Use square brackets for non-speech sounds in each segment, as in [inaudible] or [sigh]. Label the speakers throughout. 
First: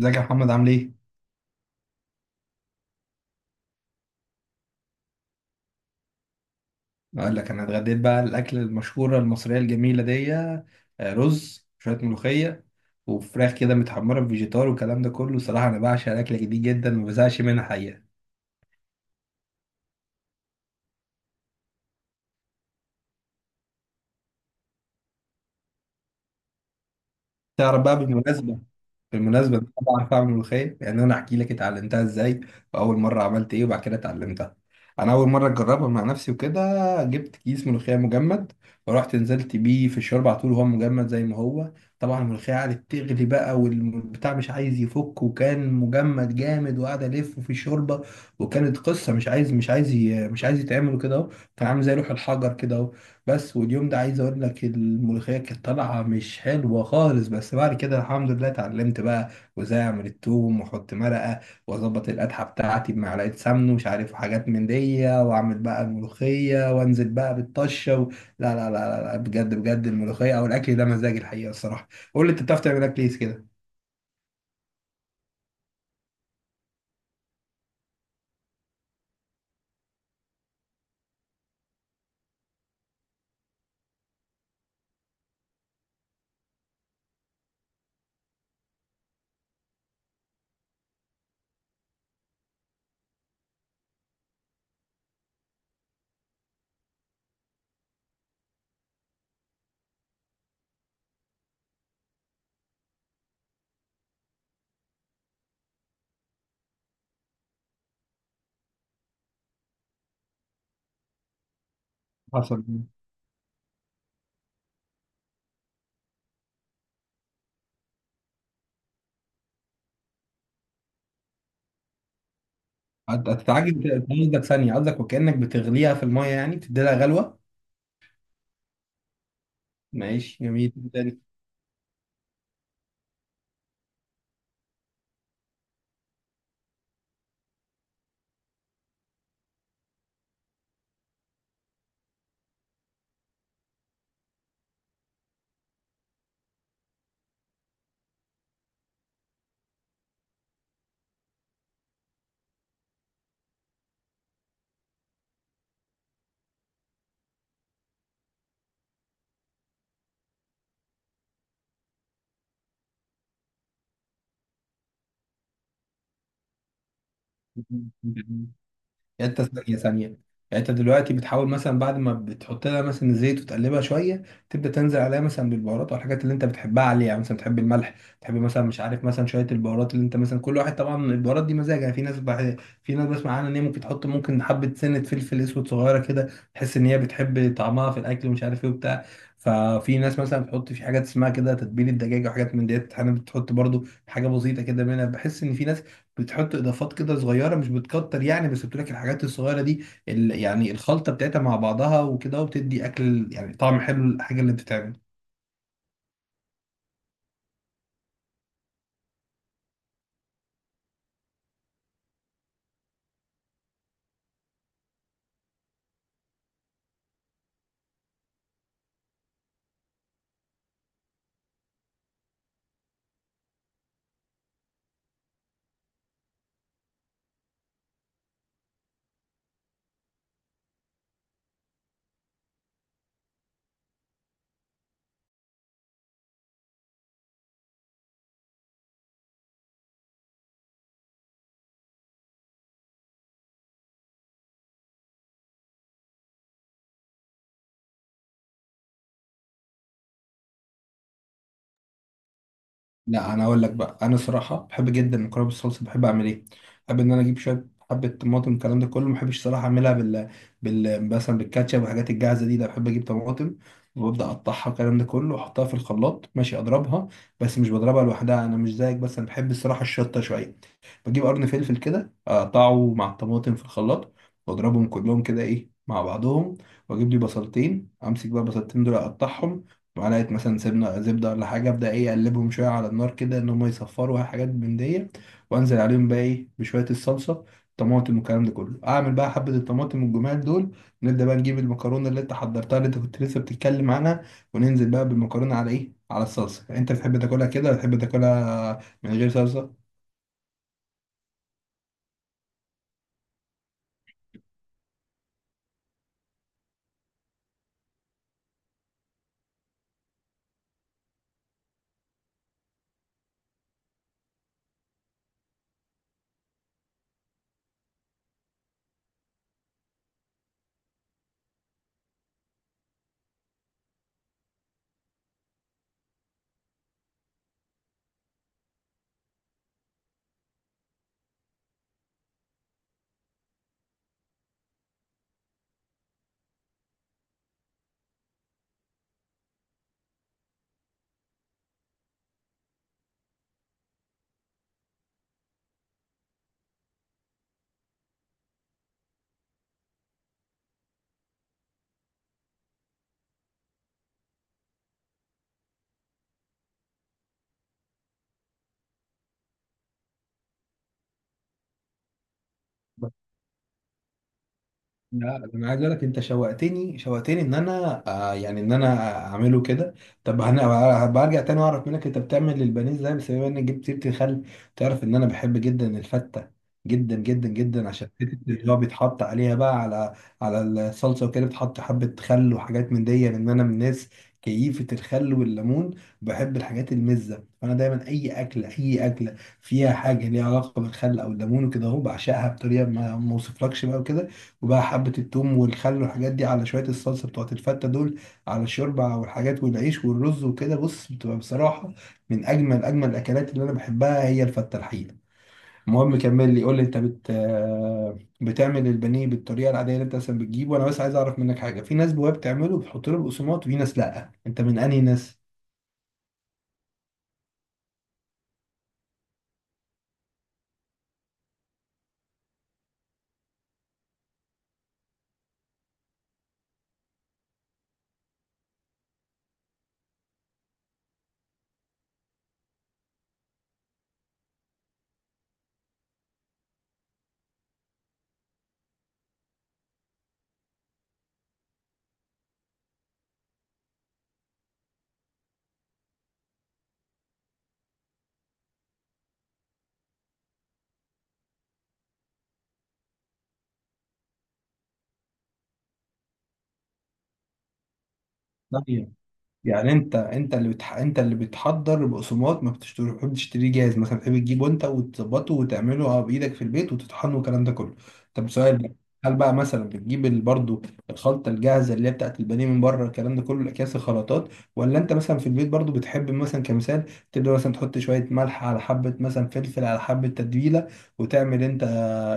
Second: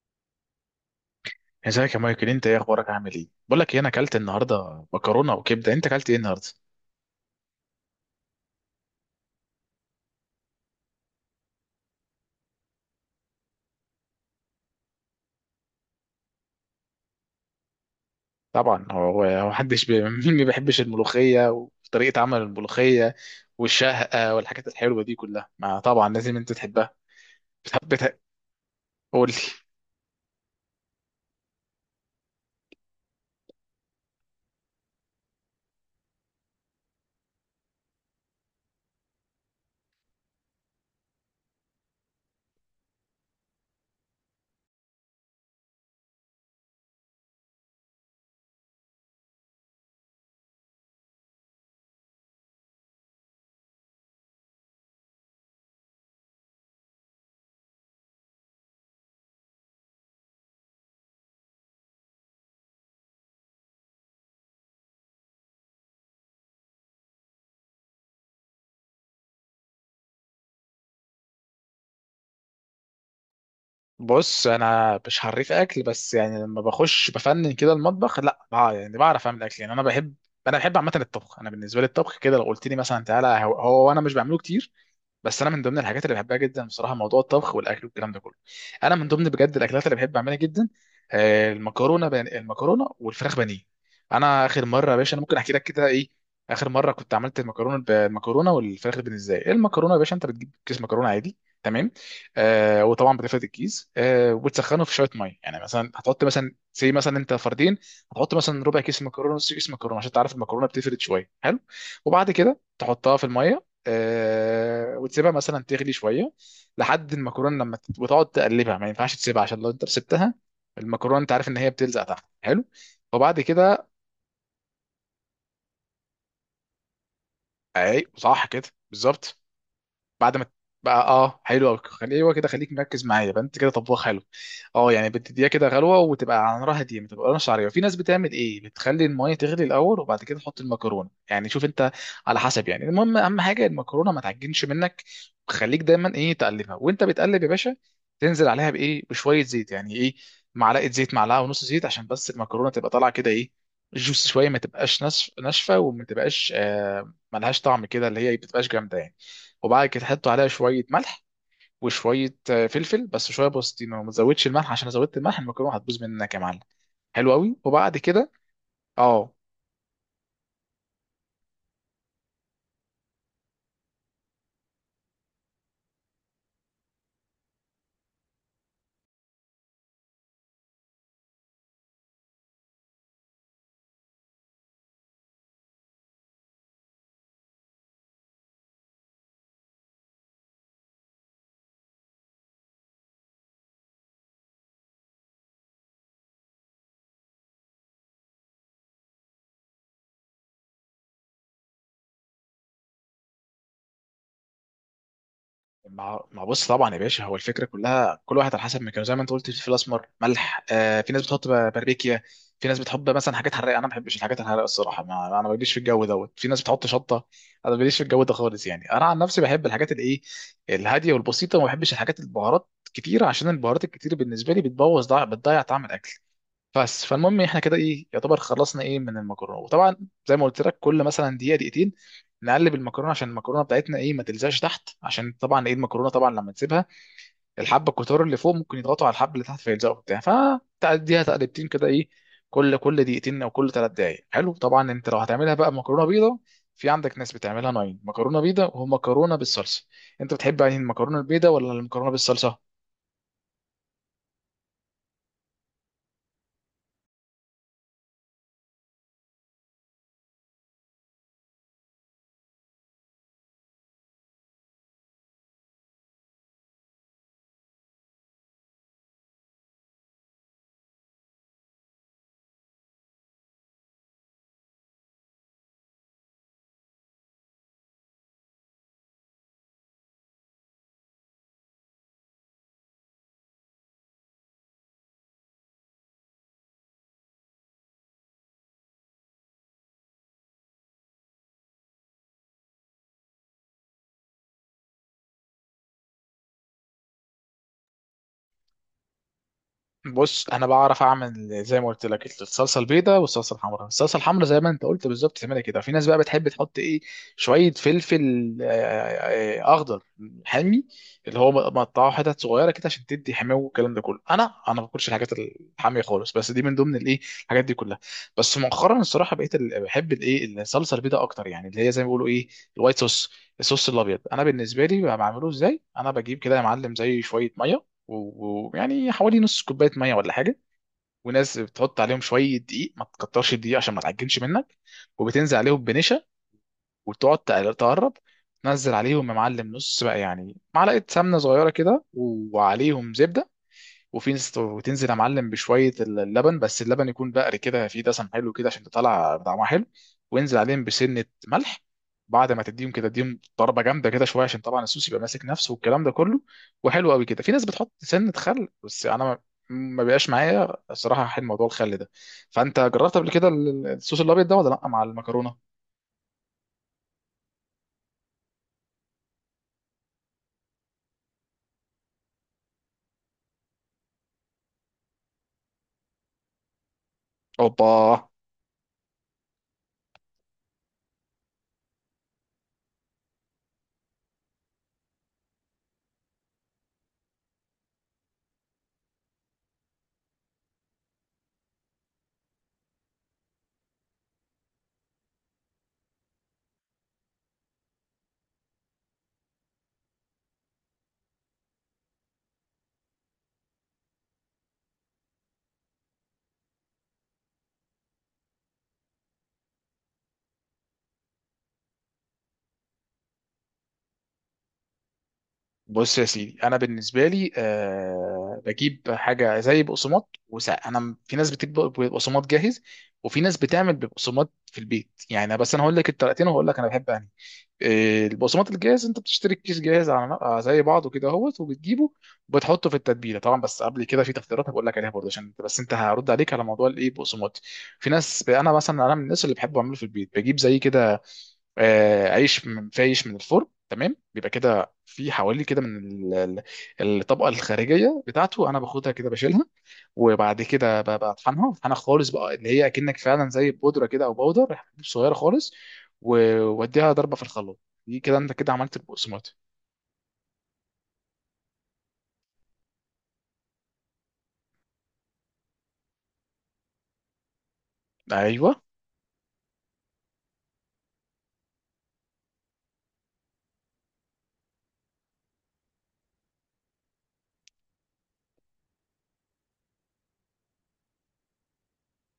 Speaker 1: ازيك يا محمد عامل ايه؟
Speaker 2: ازيك يا مايكل؟ انت ايه اخبارك؟ عامل ايه؟ بقول لك ايه، انا اكلت النهارده مكرونه وكبده. انت اكلت ايه النهارده؟
Speaker 1: اقول لك انا اتغديت بقى الاكل المشهوره المصريه الجميله دي رز شويه ملوخيه وفراخ كده متحمره بفيجيتار والكلام ده كله. صراحه انا بعشق الاكله دي جدا، ما بزهقش منها حقيقه.
Speaker 2: طبعا هو هو [laughs] مين ما بيحبش الملوخيه وطريقه عمل الملوخيه والشهقه والحاجات الحلوه دي كلها؟ ما طبعا لازم انت تحبها.
Speaker 1: تعرف
Speaker 2: بتحب
Speaker 1: بقى
Speaker 2: تح-
Speaker 1: بالمناسبه
Speaker 2: قول لي.
Speaker 1: بالمناسبة أنا بعرف أعمل ملوخية. يعني أنا أحكي لك اتعلمتها إزاي وأول مرة عملت إيه وبعد كده اتعلمتها. أنا أول مرة أجربها مع نفسي، وكده جبت كيس ملوخية مجمد ورحت نزلت بيه في الشوربة على طول وهو مجمد زي ما هو. طبعا الملوخية قعدت تغلي بقى والبتاع مش عايز يفك، وكان مجمد جامد وقعد ألف في الشوربة. وكانت قصة، مش عايز يتعمل كده أهو. كان عامل زي لوح الحجر كده. بس واليوم ده عايز اقول لك، الملوخيه كانت طالعه مش حلوه خالص. بس بعد كده الحمد لله اتعلمت بقى، وازاي اعمل التوم واحط مرقه واظبط القدحه بتاعتي بمعلقه سمن ومش عارف حاجات من دي، واعمل بقى الملوخيه وانزل بقى بالطشه و... لا لا لا لا لا، بجد بجد، الملوخيه او الاكل ده مزاج الحقيقه الصراحه. قول لي انت، بتعرف تعمل اكل ايه كده؟
Speaker 2: بص، انا مش حريف اكل، بس يعني لما بخش بفنن كده المطبخ لا بع- يعني بعرف اعمل اكل. يعني انا بحب، انا بحب عامه الطبخ. انا بالنسبه لي الطبخ كده لو قلت لي مثلا تعالى، هو, هو انا مش بعمله كتير، بس انا من ضمن الحاجات اللي بحبها جدا بصراحه، موضوع الطبخ والاكل والكلام ده كله. انا من ضمن بجد الاكلات اللي بحب اعملها جدا، آه، المكرونه والفراخ بانيه. انا اخر مره يا باشا، انا ممكن احكي لك كده ايه. اخر مره كنت عملت المكرونه والفراخ بانيه. ازاي المكرونه يا باشا؟ انت بتجيب كيس مكرونه عادي، تمام، آه، وطبعا بتفرد الكيس، آه، وبتسخنه في شويه ميه، يعني مثلا هتحط مثلا زي مثلا انت فردين، هتحط مثلا ربع كيس مكرونه، نص كيس مكرونه عشان تعرف المكرونه بتفرد شويه. حلو. وبعد كده
Speaker 1: حصل.
Speaker 2: تحطها في الميه، آه، وتسيبها مثلا تغلي شويه لحد المكرونه وتقعد تقلبها. ما ينفعش تسيبها عشان لو انت سبتها المكرونه، انت عارف ان هي بتلزق تحت. حلو، وبعد
Speaker 1: هتتعجب
Speaker 2: كده
Speaker 1: أنت، قصدك ثانيه، قصدك وكانك بتغليها في الميه، يعني بتدي لها غلوه.
Speaker 2: اي صح كده بالظبط. بعد
Speaker 1: ماشي
Speaker 2: ما
Speaker 1: جميل.
Speaker 2: بقى اه حلو قوي. ايوه كده، خليك مركز معايا بقى، انت كده طباخ حلو. اه يعني بتديها كده غلوه وتبقى على نار هاديه ما تبقاش عريضه. في ناس بتعمل ايه، بتخلي الميه تغلي الاول وبعد كده تحط المكرونه، يعني شوف انت على حسب، يعني المهم اهم حاجه المكرونه ما تعجنش منك. خليك دايما ايه تقلبها، وانت بتقلب يا باشا تنزل عليها بايه، بشويه زيت، يعني ايه، معلقه زيت، معلقه ونص زيت عشان بس المكرونه تبقى طالعه كده ايه، جوس شويه، ما ناشفه، وما تبقاش آه ملهاش طعم كده، اللي هي بتبقاش جامده يعني. وبعد كده تحطوا عليها شويه ملح وشويه آه، فلفل، بس شويه بوستينو، ما تزودش الملح عشان لو زودت الملح المكرونه هتبوظ منك يا معلم. حلو قوي.
Speaker 1: [laughs]
Speaker 2: وبعد كده
Speaker 1: تاني؟ يعني
Speaker 2: اه.
Speaker 1: انت ثانية ثانية، يعني انت دلوقتي بتحاول مثلا بعد ما بتحط لها مثلا زيت وتقلبها شوية، تبدأ تنزل عليها مثلا بالبهارات والحاجات اللي انت بتحبها عليها. يعني مثلا بتحب الملح، بتحب مثلا مش عارف مثلا شوية البهارات اللي انت مثلا، كل واحد طبعا البهارات دي مزاج. يعني في ناس في ناس بسمع عنها ان هي ممكن تحط، ممكن حبة سنة فلفل اسود صغيرة كده، تحس ان هي بتحب طعمها في الاكل، ومش عارف ايه وبتاع. ففي ناس مثلا بتحط في حاجات اسمها كده تتبيل الدجاج وحاجات من ديت. انا بتحط برضو حاجة بسيطة كده منها. بحس ان في ناس بتحط اضافات كده صغيره، مش بتكتر يعني، بس بتقول لك الحاجات الصغيره دي، يعني الخلطه بتاعتها مع بعضها وكده، وبتدي اكل يعني طعم حلو للحاجه اللي بتتعمل.
Speaker 2: مع بص، طبعا يا باشا هو الفكره كلها كل واحد على حسب مكانه. زي ما انت قلت فلفل اسمر، ملح، آه، في ناس باربيكيا، في ناس بتحط مثلا حاجات حراقه. انا ما بحبش الحاجات الحراقه الصراحه، ما انا ماليش في الجو دوت. في ناس بتحط شطه، انا ماليش في الجو ده خالص. يعني انا عن نفسي بحب الحاجات الايه الهاديه والبسيطه، وما بحبش الحاجات البهارات كتير، عشان البهارات الكتير بالنسبه لي بتضيع طعم الاكل. بس فالمهم احنا كده ايه يعتبر خلصنا ايه من المكرونه. وطبعا زي ما قلت لك كل مثلا دقيقه دقيقتين نقلب المكرونه عشان المكرونه بتاعتنا ايه ما تلزقش تحت، عشان طبعا ايه المكرونه طبعا لما تسيبها الحبه الكتار اللي فوق ممكن يضغطوا على الحبه اللي تحت فيلزقوا بتاع، فتعديها تقلبتين كده ايه كل دقيقتين او كل 3 دقائق. حلو. طبعا انت لو هتعملها بقى مكرونه بيضه، في عندك ناس بتعملها ناين مكرونه بيضه ومكرونه بالصلصه. انت بتحب يعني المكرونه البيضه ولا المكرونه بالصلصه؟
Speaker 1: لا انا اقول لك بقى، انا صراحه بحب جدا المكرونه بالصلصه. بحب اعمل ايه؟ بحب ان انا اجيب شويه حبه طماطم، الكلام ده كله. ما بحبش صراحه اعملها بال مثلا بالكاتشب والحاجات الجاهزه دي. ده بحب اجيب طماطم وببدا اقطعها الكلام ده كله، واحطها في الخلاط ماشي اضربها. بس مش بضربها لوحدها، انا مش زيك، بس انا بحب الصراحه الشطه شويه. بجيب قرن فلفل كده اقطعه مع الطماطم في الخلاط واضربهم كلهم كده ايه مع بعضهم. واجيب لي بصلتين، امسك بقى البصلتين دول اقطعهم، معلقة مثلا سمنة زبدة ولا حاجة، أبدأ إيه، أقلبهم شوية على النار كده إن هما يصفروا، حاجات من دي. وأنزل عليهم بقى إيه بشوية الصلصة، طماطم والكلام ده كله. أعمل بقى حبة الطماطم والجمال دول، نبدأ بقى نجيب المكرونة اللي أنت حضرتها، اللي أنت كنت لسه بتتكلم عنها، وننزل بقى بالمكرونة على إيه، على الصلصة. أنت بتحب تاكلها كده ولا بتحب تاكلها من غير صلصة؟
Speaker 2: بص انا بعرف اعمل، زي ما قلت لك، الصلصه البيضاء والصلصه الحمراء. الصلصه الحمراء زي ما انت قلت بالظبط تعملها كده. في ناس بقى بتحب تحط ايه شويه فلفل آه، آه، اخضر حامي اللي هو مقطعه حتت صغيره كده عشان تدي حماوه والكلام ده كله. انا ما باكلش الحاجات الحاميه خالص، بس دي من ضمن الايه الحاجات دي كلها. بس مؤخرا الصراحه بحب الايه الصلصه البيضاء اكتر، يعني اللي هي زي ما بيقولوا ايه الوايت صوص. الصوص الابيض انا بالنسبه لي بعمله ازاي؟ انا بجيب كده يا معلم زي شويه ميه، ويعني حوالي نص كوبايه ميه ولا حاجه. وناس بتحط عليهم شويه دقيق، ما تكترش الدقيق عشان ما تعجنش منك. وبتنزل عليهم بنشا، تقرب تنزل عليهم يا معلم نص بقى، يعني معلقه سمنه صغيره كده وعليهم زبده. وفي ناس وتنزل يا معلم بشويه اللبن، بس اللبن يكون بقري كده فيه دسم حلو كده عشان تطلع طعمها حلو. وانزل عليهم بسنه ملح. بعد ما تديهم كده اديهم ضربه جامده كده شويه عشان طبعا الصوص يبقى ماسك نفسه والكلام ده كله. وحلو قوي كده. في ناس بتحط سنه خل بس انا، ما ما بيبقاش معايا الصراحه حل موضوع الخل ده. فانت جربت قبل كده الصوص الابيض ده ولا لا مع
Speaker 1: لا
Speaker 2: المكرونه؟
Speaker 1: انا عايز اقول لك، انت شوقتني شوقتني ان انا آه يعني ان انا اعمله كده. طب هبقى ارجع تاني واعرف منك انت بتعمل البانيه ازاي. بس بما انك جبت سيره الخل، تعرف ان انا بحب جدا الفته، جدا جدا جدا،
Speaker 2: اوبا.
Speaker 1: عشان حته اللي هو بيتحط عليها بقى على على الصلصه وكده، بتحط حبه خل وحاجات من دي. لان انا من الناس كيفه الخل والليمون، بحب الحاجات المزه. فانا دايما اي اكله، اي اكله فيها حاجه ليها علاقه بالخل او الليمون وكده اهو، بعشقها بطريقه ما ما اوصفلكش بقى وكده. وبقى حبة التوم والخل والحاجات دي على شوية الصلصة بتوعت الفتة دول، على الشوربة والحاجات والعيش والرز وكده، بص بتبقى بصراحة من أجمل أجمل الأكلات اللي أنا بحبها، هي الفتة الحقيقة. المهم كمل لي، قول لي أنت بت آه، بتعمل البانيه بالطريقة العادية اللي أنت أصلا بتجيبه. وأنا بس عايز أعرف منك حاجة، في ناس بواب بتعمله بتحط له البقسماط، وفي ناس لأ. أنت من أنهي ناس؟
Speaker 2: بص يا سيدي، انا بالنسبه لي أه بجيب حاجه زي بقسماط، وساعة انا في ناس بتجيب بقسماط جاهز وفي ناس بتعمل بقسماط في البيت. يعني أنا بس انا هقول لك الطريقتين وهقول لك انا بحب انهي. آه، البقسماط الجاهز انت بتشتري الكيس جاهز آه، زي بعضه كده اهوت وبتجيبه وبتحطه في التتبيله طبعا. بس قبل كده في تفطيرات هقول لك عليها برضه، عشان انت بس انت هرد عليك على موضوع الايه بقسماط. في ناس، انا مثلا انا من الناس اللي بحب اعمله في البيت، بجيب زي كده آه، عيش في عيش من الفرن تمام. بيبقى كده في حوالي كده من ال- الطبقه الخارجيه بتاعته انا باخدها كده بشيلها، وبعد كده بطحنها، بطحنها خالص بقى اللي هي اكنك فعلا زي بودره كده او باودر حتت صغيره خالص، و- واديها ضربه في الخلاط. دي كده انت كده عملت البقسماط.
Speaker 1: يعني انت انت اللي انت اللي بتحضر بقسماط، ما بتشتري- بتحبش تشتريه جاهز، مثلا بتحب تجيبه انت وتظبطه وتعمله اه بايدك في البيت وتطحنه والكلام ده كله. طب سؤال
Speaker 2: ايوه.
Speaker 1: بقى، هل بقى مثلا بتجيب برضو الخلطه الجاهزه اللي هي بتاعت البانيه من بره، الكلام ده كله، الاكياس الخلطات؟ ولا انت مثلا في البيت برضو بتحب مثلا كمثال تبدا مثلا تحط شويه ملح على حبه مثلا فلفل على حبه تتبيله، وتعمل انت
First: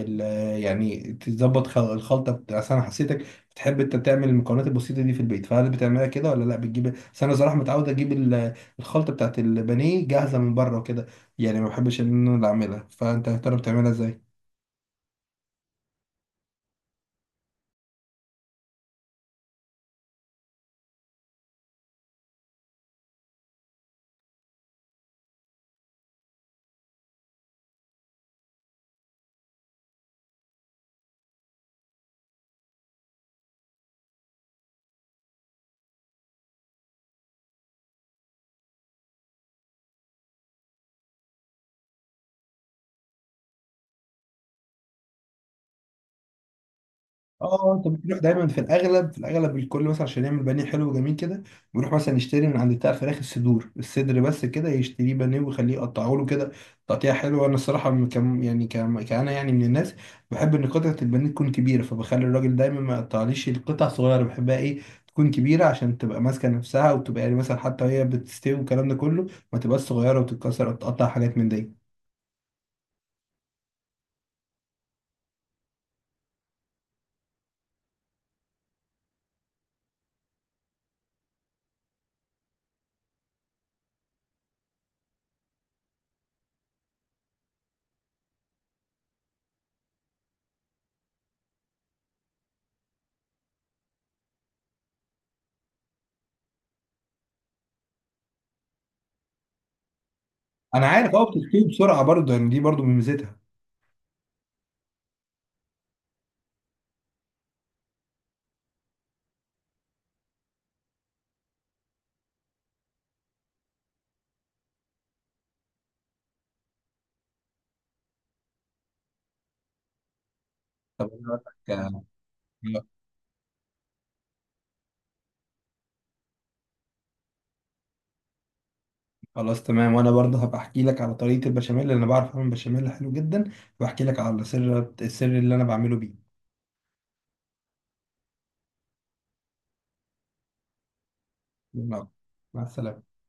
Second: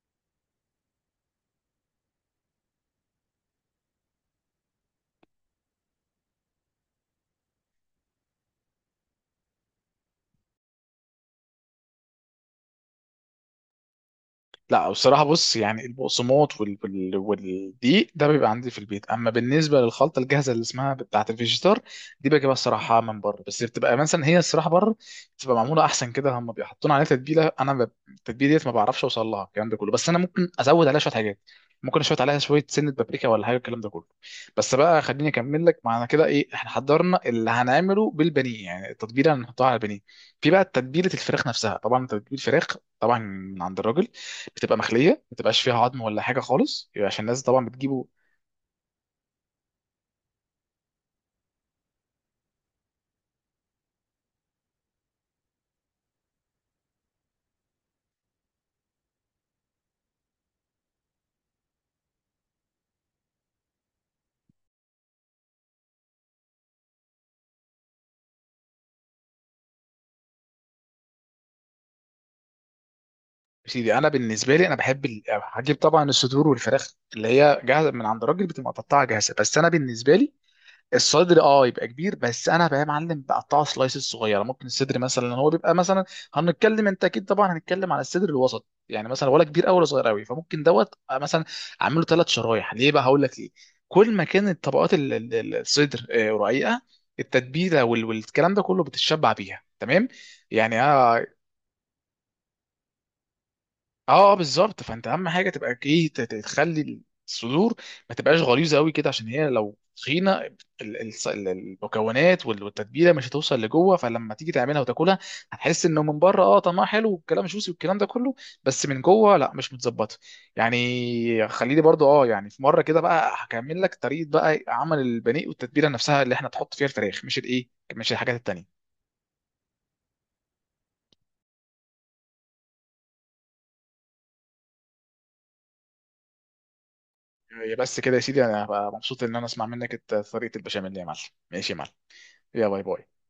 Speaker 1: ال... يعني تظبط الخلطه أصل انا حسيتك بتحب انت تعمل المكونات البسيطه دي في البيت. فهل بتعملها كده ولا لا بتجيب؟ بس انا صراحه متعود اجيب الخلطه بتاعت البانيه جاهزه من بره وكده، يعني ما بحبش ان انا اللي اعملها. فانت يا ترى بتعملها ازاي؟
Speaker 2: لا بصراحة، بص يعني البقسماط والدقيق ده بيبقى عندي في البيت. أما بالنسبة للخلطة الجاهزة اللي اسمها بتاعة الفيجيتار، دي بجيبها الصراحة من بره. بس بتبقى مثلا هي الصراحة بره بتبقى معمولة أحسن كده، هم بيحطون عليها تتبيلة. أنا التتبيلة ديت ما بعرفش أوصل لها الكلام ده كله. بس أنا ممكن أزود عليها شوية حاجات، ممكن اشوط عليها شويه سنه بابريكا ولا حاجه الكلام ده كله. بس بقى خليني اكمل لك معنا كده ايه احنا حضرنا اللي هنعمله بالبانيه، يعني التتبيله اللي هنحطها على البانيه. في بقى تتبيله الفراخ نفسها. طبعا تتبيله الفراخ طبعا من عند الراجل بتبقى مخليه، ما بتبقاش فيها عظم ولا حاجه خالص يبقى، عشان الناس طبعا
Speaker 1: اه انت
Speaker 2: بتجيبه.
Speaker 1: بتروح دايما في الاغلب، في الاغلب الكل مثلا عشان يعمل بانيه حلو وجميل كده، بيروح مثلا يشتري من عند بتاع الفراخ الصدور، الصدر بس كده يشتريه بانيه ويخليه يقطعه له كده تقطيعه حلوه. انا الصراحه كم يعني كم كأنا يعني من الناس بحب ان قطعه البانيه تكون كبيره، فبخلي الراجل دايما ما يقطعليش القطع صغيره. بحبها ايه، تكون كبيره، عشان تبقى ماسكه نفسها وتبقى يعني مثلا حتى وهي بتستوي والكلام ده كله، ما تبقاش صغيره وتتكسر او تقطع حاجات من دي.
Speaker 2: يا سيدي انا بالنسبه لي انا بحب هجيب طبعا الصدور والفراخ اللي هي جاهزه من عند الراجل بتبقى متقطعه جاهزه. بس انا بالنسبه لي الصدر اه يبقى كبير، بس انا بقى يا معلم بقطعه سلايسز صغيره. ممكن الصدر مثلا هو بيبقى مثلا، هنتكلم انت اكيد طبعا هنتكلم على الصدر الوسط يعني، مثلا ولا كبير قوي ولا صغير قوي، فممكن دوت مثلا اعمله 3 شرايح. ليه بقى؟ هقول لك ليه. كل ما كانت طبقات الصدر آه، رقيقه، التتبيله والكلام ده كله بتتشبع بيها تمام يعني.
Speaker 1: انا عارف اه، بتستوي بسرعه برضه، يعني دي برضه من ميزتها.
Speaker 2: اه آه، بالظبط. فانت اهم حاجه تبقى ايه تخلي الصدور ما تبقاش غليظه قوي كده، عشان هي لو تخينه المكونات والتتبيله مش هتوصل لجوه. فلما تيجي تعملها وتاكلها هتحس انه من بره اه طعمها حلو والكلام جوسي والكلام ده كله، بس من جوه لا مش متظبطه
Speaker 1: طب أنا هقول
Speaker 2: يعني.
Speaker 1: لك
Speaker 2: خليني برضو اه يعني في مره
Speaker 1: آه،
Speaker 2: كده بقى هكمل لك طريقه بقى عمل البانيه والتتبيله نفسها اللي احنا تحط فيها الفراخ، مش الايه، مش الحاجات التانيه.
Speaker 1: خلاص تمام. وانا برضه هبقى احكي لك على طريقه البشاميل، اللي انا بعرف اعمل بشاميل حلو جدا، واحكي لك على سر السر اللي انا بعمله بيه.
Speaker 2: هي بس كده يا سيدي انا هبقى مبسوط ان انا اسمع منك طريقه البشاميل يا معلم. ماشي يا معلم.
Speaker 1: يلا مع
Speaker 2: يلا باي
Speaker 1: السلامه.
Speaker 2: باي.